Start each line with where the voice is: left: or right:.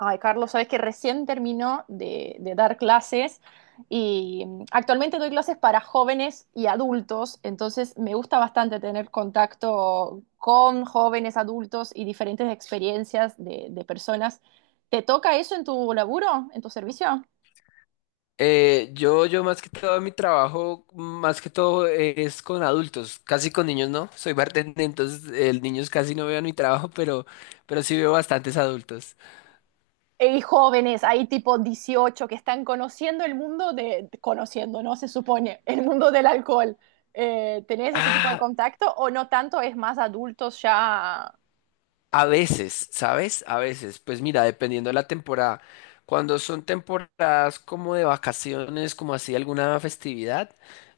right: Ay, Carlos, sabes que recién terminó de dar clases y actualmente doy clases para jóvenes y adultos, entonces me gusta bastante tener contacto con jóvenes, adultos y diferentes experiencias de personas. ¿Te toca eso en tu laburo, en tu servicio?
left: Yo más que todo mi trabajo, más que todo es con adultos, casi con niños no. Soy bartender, entonces el niños casi no veo en mi trabajo, pero sí veo bastantes adultos.
right: Y jóvenes, hay tipo 18 que están conociendo el mundo de, conociendo, ¿no? Se supone, el mundo del alcohol. Tenés ese tipo de
left: Ah,
right: contacto o no tanto? Es más adultos ya.
left: a veces, ¿sabes? A veces, pues mira, dependiendo de la temporada. Cuando son temporadas como de vacaciones, como así alguna festividad,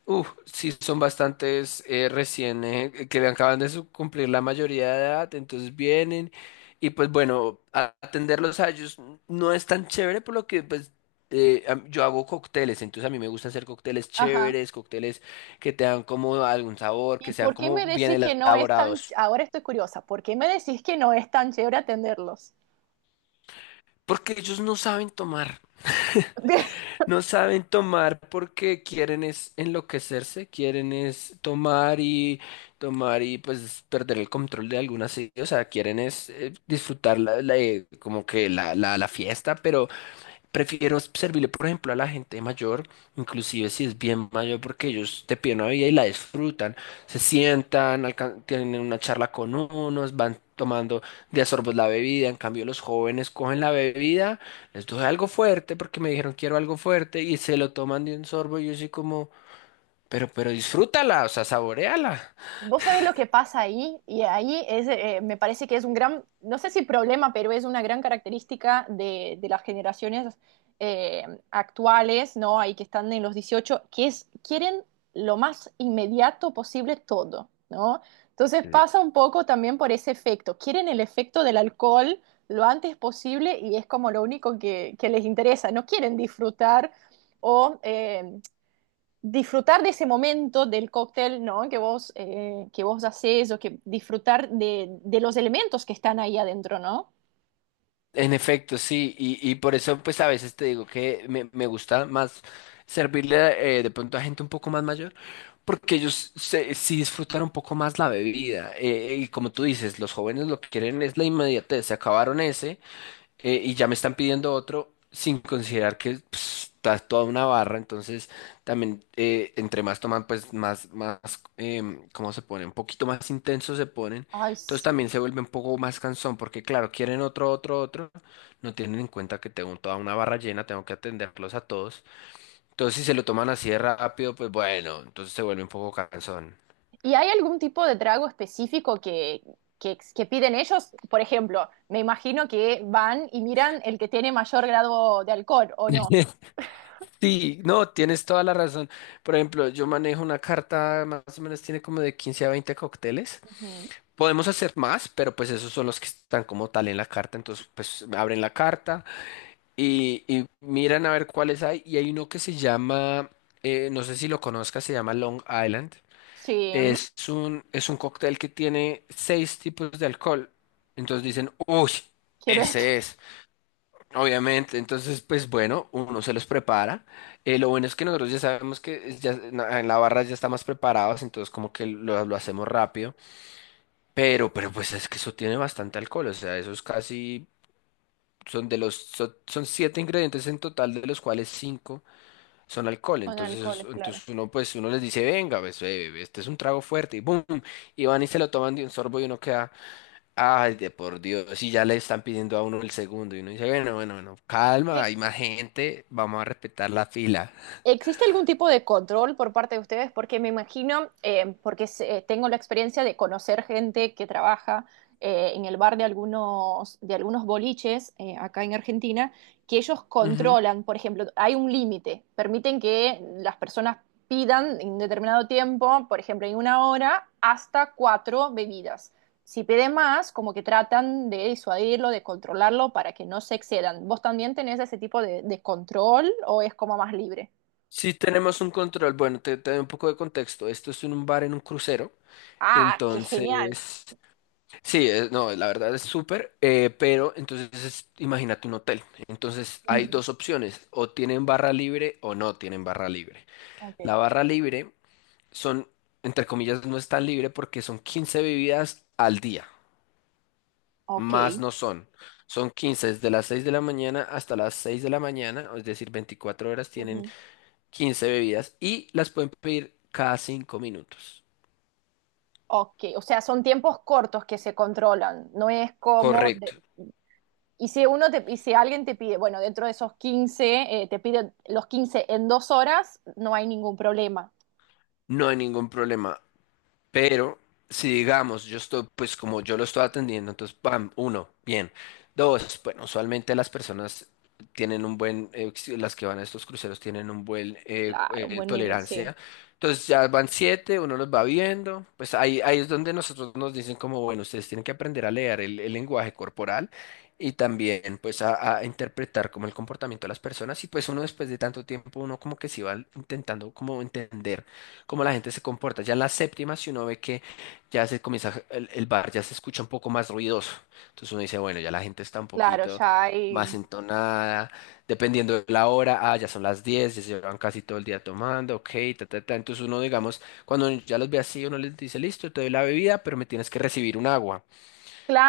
left: uff, sí son bastantes recién que acaban de cumplir la mayoría de edad, entonces vienen y pues bueno, atenderlos a ellos no es tan chévere por lo que pues yo hago cócteles, entonces a mí me gusta hacer cócteles
right: Ajá.
left: chéveres, cócteles que te dan como algún sabor, que
right: ¿Y
left: sean
right: por qué
left: como
right: me
left: bien
right: decís que no es tan,
left: elaborados,
right: ahora estoy curiosa, ¿por qué me decís que no es tan chévere atenderlos?
left: porque ellos no saben tomar. No saben tomar porque quieren es enloquecerse, quieren es tomar y tomar, y pues perder el control de algunas, sí, o sea, quieren es disfrutar como que la fiesta, pero prefiero servirle, por ejemplo, a la gente mayor, inclusive si es bien mayor, porque ellos te piden una vida y la disfrutan. Se sientan, tienen una charla con unos, van tomando de a sorbos la bebida. En cambio, los jóvenes cogen la bebida, les doy algo fuerte porque me dijeron quiero algo fuerte y se lo toman de un sorbo. Y yo soy como, pero disfrútala, o sea, saboréala.
right: Vos sabés lo que pasa ahí, y ahí es, me parece que es un gran, no sé si problema, pero es una gran característica de las generaciones eh, actuales, ¿no? Ahí que están en los 18 que es, quieren lo más inmediato posible todo, ¿no? Entonces pasa un poco también por ese efecto, quieren el efecto del alcohol lo antes posible y es como lo único que les interesa, no quieren disfrutar o... eh, disfrutar de ese momento del cóctel, ¿no? Que vos haces o que disfrutar de los elementos que están ahí adentro, ¿no?
left: En efecto, sí, y por eso pues a veces te digo que me gusta más servirle de pronto a gente un poco más mayor, porque ellos sí disfrutan un poco más la bebida. Y como tú dices, los jóvenes lo que quieren es la inmediatez, se acabaron ese y ya me están pidiendo otro sin considerar que pues, está toda una barra, entonces también entre más toman, pues más, más, ¿cómo se pone? Un poquito más intensos se ponen,
right: Ay,
left: entonces
right: sí.
left: también se vuelve un poco más cansón, porque claro, quieren otro, otro, otro. No tienen en cuenta que tengo toda una barra llena, tengo que atenderlos a todos. Entonces si se lo toman así de rápido, pues bueno, entonces se vuelve un poco cansón.
right: ¿Y hay algún tipo de trago específico que piden ellos? Por ejemplo, me imagino que van y miran el que tiene mayor grado de alcohol, ¿o no?
left: Sí, no, tienes toda la razón. Por ejemplo, yo manejo una carta, más o menos tiene como de 15 a 20 cócteles.
right: Ujú.
left: Podemos hacer más, pero pues esos son los que están como tal en la carta. Entonces, pues abren la carta y miran a ver cuáles hay. Y hay uno que se llama, no sé si lo conozcas, se llama Long Island.
right: Sí,
left: Es un cóctel que tiene seis tipos de alcohol. Entonces dicen, uy,
right: quiero este.
left: ese es. Obviamente, entonces, pues bueno, uno se los prepara. Lo bueno es que nosotros ya sabemos que ya, en la barra ya está más preparados, entonces como que lo hacemos rápido. Pero pues es que eso tiene bastante alcohol, o sea, esos casi son siete ingredientes en total, de los cuales cinco son alcohol.
right: Con
left: Entonces,
right: alcohol, claro.
left: entonces uno, pues, uno les dice, venga, pues, este es un trago fuerte, y boom, y van y se lo toman de un sorbo y uno queda, ay, de por Dios, y ya le están pidiendo a uno el segundo, y uno dice, bueno, bueno, bueno, calma, hay más gente, vamos a respetar la fila.
right: ¿Existe algún tipo de control por parte de ustedes? Porque me imagino, tengo la experiencia de conocer gente que trabaja en el bar de algunos boliches acá en Argentina, que ellos
left: Ujú.
right: controlan, por ejemplo, hay un límite, permiten que las personas pidan en determinado tiempo, por ejemplo, en una hora, hasta cuatro bebidas. Si pide más, como que tratan de disuadirlo, de controlarlo para que no se excedan. ¿Vos también tenés ese tipo de control o es como más libre?
left: Sí tenemos un control. Bueno, te doy un poco de contexto. Esto es en un bar en un crucero.
right: Ah, qué genial.
left: Entonces, sí, no, la verdad es súper, pero entonces imagínate un hotel. Entonces hay
right: Ujú.
left: dos opciones, o tienen barra libre o no tienen barra libre.
right: Ok,
left: La barra libre son, entre comillas, no es tan libre porque son 15 bebidas al día, más
right: ok.
left: no son. Son 15 desde las 6 de la mañana hasta las 6 de la mañana, es decir, 24 horas tienen
right: Ujú.
left: 15 bebidas y las pueden pedir cada 5 minutos.
right: Ok, o sea, son tiempos cortos que se controlan, no es como de-
left: Correcto,
right: Y si uno te, y si alguien te pide, bueno, dentro de esos 15 te piden los 15 en dos horas, no hay ningún problema.
left: no hay ningún problema. Pero si digamos, yo estoy, pues como yo lo estoy atendiendo, entonces, pam, uno, bien. Dos, bueno, usualmente las personas tienen un buen, las que van a estos cruceros tienen un buen
right: Claro, un buen nivel, sí.
left: tolerancia. Entonces ya van siete, uno los va viendo. Pues ahí es donde nosotros nos dicen como, bueno, ustedes tienen que aprender a leer el lenguaje corporal y también pues a interpretar como el comportamiento de las personas. Y pues uno después de tanto tiempo, uno como que se va intentando como entender cómo la gente se comporta. Ya en la séptima, si uno ve que ya se comienza, el bar ya se escucha un poco más ruidoso. Entonces uno dice, bueno, ya la gente está un
right: Claro,
left: poquito
right: ya hay.
left: más entonada, dependiendo de la hora, ah, ya son las 10, ya se llevan casi todo el día tomando, ok, ta, ta, ta. Entonces uno, digamos, cuando ya los ve así, uno les dice, listo, te doy la bebida, pero me tienes que recibir un agua.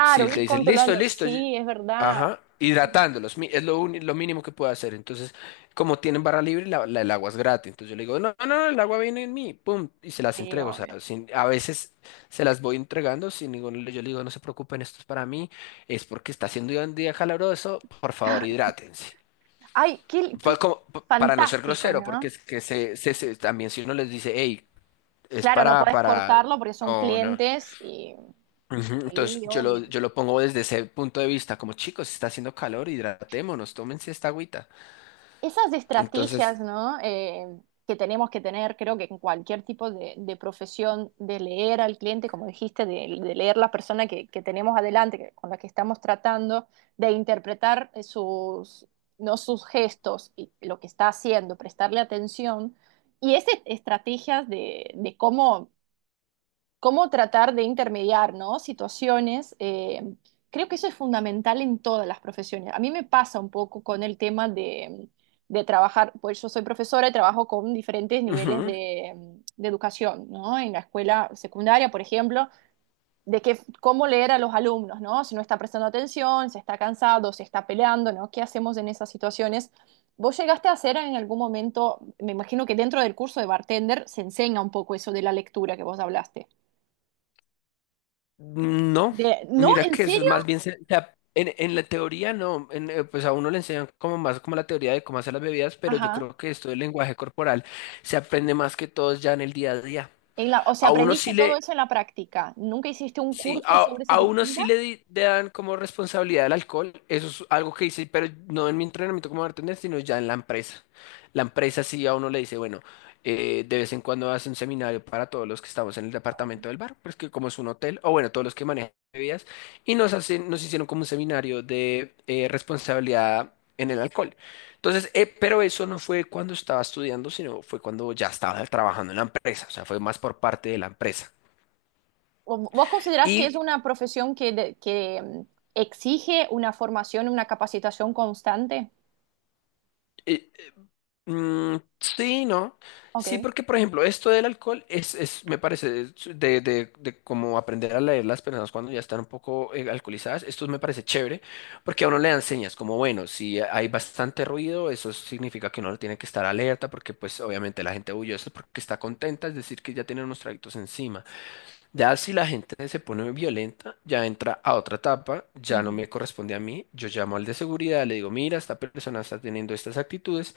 left: Si te
right: ir
left: dicen, listo,
right: controlando.
left: listo,
right: Sí, es verdad.
left: ajá, hidratándolos, es lo, lo mínimo que puedo hacer. Entonces, como tienen barra libre, el agua es gratis. Entonces yo le digo, no, no, no, el agua viene en mí, pum, y se las
right: Sí,
left: entrego. O sea,
right: obvio.
left: a veces se las voy entregando sin ningún, yo le digo, no se preocupen, esto es para mí, es porque está haciendo un día calabroso, por favor, hidrátense.
right: Ay, qué, qué
left: Para no ser
right: fantástico,
left: grosero, porque
right: ¿no?
left: es que también si uno les dice, hey, es
right: Claro, no
left: para,
right: podés
left: para,
right: cortarlo porque son
left: no, no.
right: clientes y
left: Ujú. Entonces
right: sí,
left: yo lo,
right: obvio.
left: yo lo pongo desde ese punto de vista, como chicos, está haciendo calor, hidratémonos, tómense esta agüita.
right: Esas estrategias,
left: Entonces,
right: ¿no? Que tenemos que tener, creo que en cualquier tipo de profesión, de leer al cliente, como dijiste, de leer la persona que tenemos adelante, que- con la que estamos tratando, de interpretar no sus gestos y lo que está haciendo, prestarle atención. Y esas estrategias de cómo cómo tratar de intermediar, ¿no? Situaciones. Creo que eso es fundamental en todas las profesiones. A mí me pasa un poco con el tema de trabajar, pues yo soy profesora y trabajo con diferentes niveles
left: ujú,
right: de educación, ¿no? En la escuela secundaria, por ejemplo, de que, cómo leer a los alumnos, ¿no? Si no está prestando atención, si está cansado, si está peleando, ¿no? ¿Qué hacemos en esas situaciones? ¿Vos llegaste a hacer en algún momento, me imagino que dentro del curso de bartender se enseña un poco eso de la lectura que vos hablaste?
left: no,
right: De, no,
left: mira
right: ¿en
left: que eso es
right: serio?
left: más bien, o sea, en la teoría no, pues a uno le enseñan como más como la teoría de cómo hacer las bebidas, pero yo
right: Ajá.
left: creo que esto del lenguaje corporal se aprende más que todos ya en el día a día.
right: En la, o sea,
left: A uno sí
right: aprendiste todo
left: le,
right: eso en la práctica. ¿Nunca hiciste un
left: Sí,
right: curso
left: a,
right: sobre ese
left: a
right: tipo?
left: uno
right: Mira,
left: sí le, le dan como responsabilidad el alcohol. Eso es algo que hice, pero no en mi entrenamiento como bartender, sino ya en la empresa. La empresa sí a uno le dice, bueno, de vez en cuando hace un seminario para todos los que estamos en el departamento del bar, pues que como es un hotel, o bueno, todos los que manejan bebidas, y nos hicieron como un seminario de responsabilidad en el alcohol. Entonces, pero eso no fue cuando estaba estudiando, sino fue cuando ya estaba trabajando en la empresa, o sea, fue más por parte de la empresa.
right: ¿o ¿vos considerás que es
left: Y
right: una profesión que, exige una formación, una capacitación constante?
left: eh, Mm, sí, no. Sí,
right: Ok.
left: porque por ejemplo, esto del alcohol es me parece, es de como aprender a leer las personas cuando ya están un poco alcoholizadas, esto me parece chévere, porque a uno le dan señas, como bueno, si hay bastante ruido, eso significa que uno no tiene que estar alerta, porque pues obviamente la gente huye, eso es porque está contenta, es decir, que ya tiene unos traguitos encima. Ya si la gente se pone violenta, ya entra a otra etapa, ya no
right: Ujú.
left: me corresponde a mí, yo llamo al de seguridad, le digo, mira, esta persona está teniendo estas actitudes.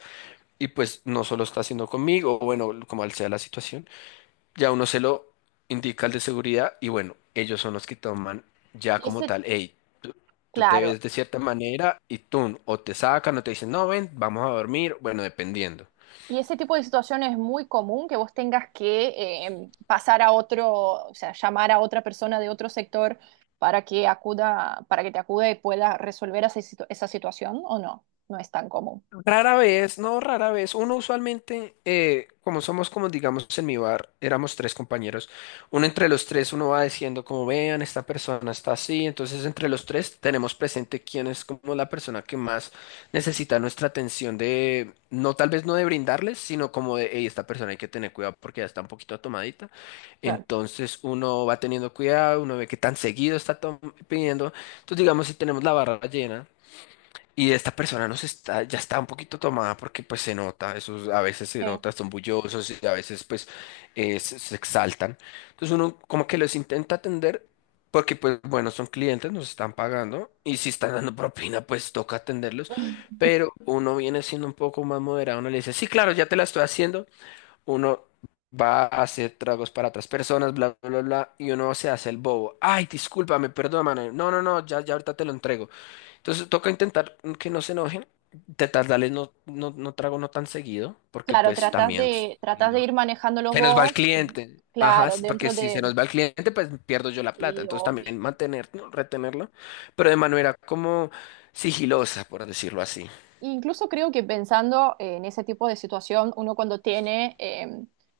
left: Y pues no solo está haciendo conmigo, o bueno, como sea la situación, ya uno se lo indica al de seguridad y bueno, ellos son los que toman ya
right: Y
left: como
right: ese,
left: tal, hey, tú, tú te
right: claro,
left: ves de cierta manera y tú o te sacan o te dicen, no, ven, vamos a dormir, bueno, dependiendo.
right: y ese tipo de situación es muy común que vos tengas que pasar a otro, o sea, llamar a otra persona de otro sector para que acuda, para que te acuda y pueda resolver esa, situ- esa situación, ¿o no? No es tan común.
left: Rara vez, no, rara vez. Uno usualmente, como somos como digamos en mi bar, éramos tres compañeros. Uno entre los tres, uno va diciendo como vean, esta persona está así. Entonces entre los tres tenemos presente quién es como la persona que más necesita nuestra atención de, no, tal vez no de brindarles, sino como de, hey, esta persona hay que tener cuidado porque ya está un poquito tomadita.
right: Claro.
left: Entonces uno va teniendo cuidado, uno ve qué tan seguido está pidiendo. Entonces digamos si tenemos la barra llena. Y esta persona ya está un poquito tomada porque pues se nota, esos a veces se
right: Sí,
left: nota, son bullosos y a veces pues se exaltan. Entonces uno como que los intenta atender porque pues bueno, son clientes, nos están pagando y si están dando propina pues toca atenderlos, pero uno viene siendo un poco más moderado, uno le dice, sí, claro, ya te la estoy haciendo, uno va a hacer tragos para otras personas, bla, bla, bla, bla, y uno se hace el bobo. Ay, discúlpame, perdóname, no, no, no, ya ahorita te lo entrego. Entonces toca intentar que no se enojen, intentar darles no, no, no trago no tan seguido, porque
right: claro,
left: pues también si
right: tratas de
left: no,
right: ir manejándolos
left: se nos va el
right: vos,
left: cliente. Ajá,
right: claro,
left: sí, porque
right: dentro
left: si se
right: de...
left: nos va el cliente, pues pierdo yo la plata.
right: Sí,
left: Entonces
right: obvio.
left: también mantener, ¿no?, retenerlo, pero de manera como sigilosa, por decirlo así.
right: Incluso creo que pensando en ese tipo de situación, uno cuando tiene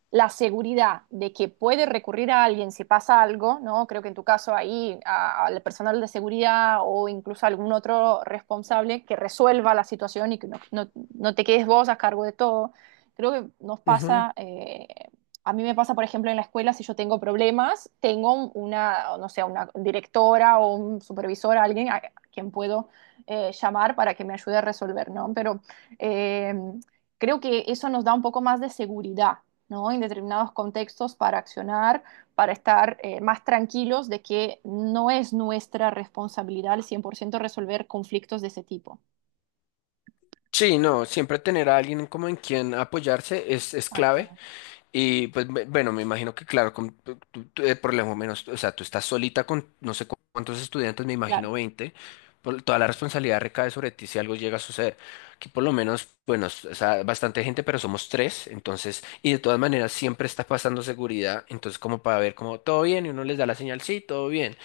right: la seguridad de que puede recurrir a alguien si pasa algo, ¿no? Creo que en tu caso ahí a- al personal de seguridad o incluso algún otro responsable que resuelva la situación y que no, no- no te quedes vos a cargo de todo. Creo que nos
left: Ujú.
right: pasa, a mí me pasa, por ejemplo, en la escuela, si yo tengo problemas, tengo una, no sé, una directora o un supervisor, alguien a quien puedo llamar para que me ayude a resolver, ¿no? Pero eh, creo que eso nos da un poco más de seguridad, ¿no? En determinados contextos para accionar, para estar más tranquilos de que no es nuestra responsabilidad al 100% resolver conflictos de ese tipo.
left: Sí, no, siempre tener a alguien como en quien apoyarse es clave.
right: Exacto.
left: Y pues bueno, me imagino que claro, por lo menos, o sea, tú estás solita con no sé cuántos estudiantes, me
right: Claro.
left: imagino 20. Toda la responsabilidad recae sobre ti si algo llega a suceder. Aquí por lo menos, bueno, o sea, bastante gente, pero somos tres, entonces, y de todas maneras siempre está pasando seguridad, entonces como para ver como todo bien y uno les da la señal, sí, todo bien.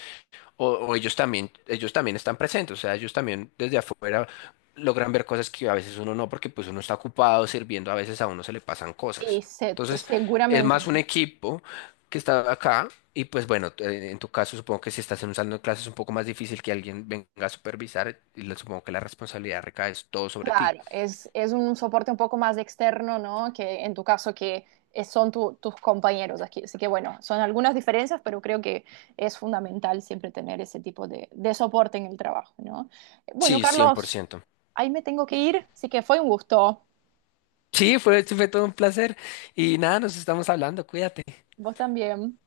left: O ellos también están presentes, o sea, ellos también desde afuera logran ver cosas que a veces uno no, porque pues uno está ocupado sirviendo, a veces a uno se le pasan cosas.
right: Exacto,
left: Entonces, es
right: seguramente.
left: más
right: ¿No?
left: un equipo que está acá y pues bueno, en tu caso supongo que si estás en un salón de clases es un poco más difícil que alguien venga a supervisar y supongo que la responsabilidad recae es todo sobre ti.
right: Claro, es un soporte un poco más externo, ¿no? Que en tu caso que es- son tu- tus compañeros aquí. Así que bueno, son algunas diferencias, pero creo que es fundamental siempre tener ese tipo de soporte en el trabajo, ¿no? Bueno,
left: Sí, cien por
right: Carlos,
left: ciento
right: ahí me tengo que ir, así que fue un gusto.
left: Sí, fue todo un placer y nada, nos estamos hablando, cuídate.
right: Vos también.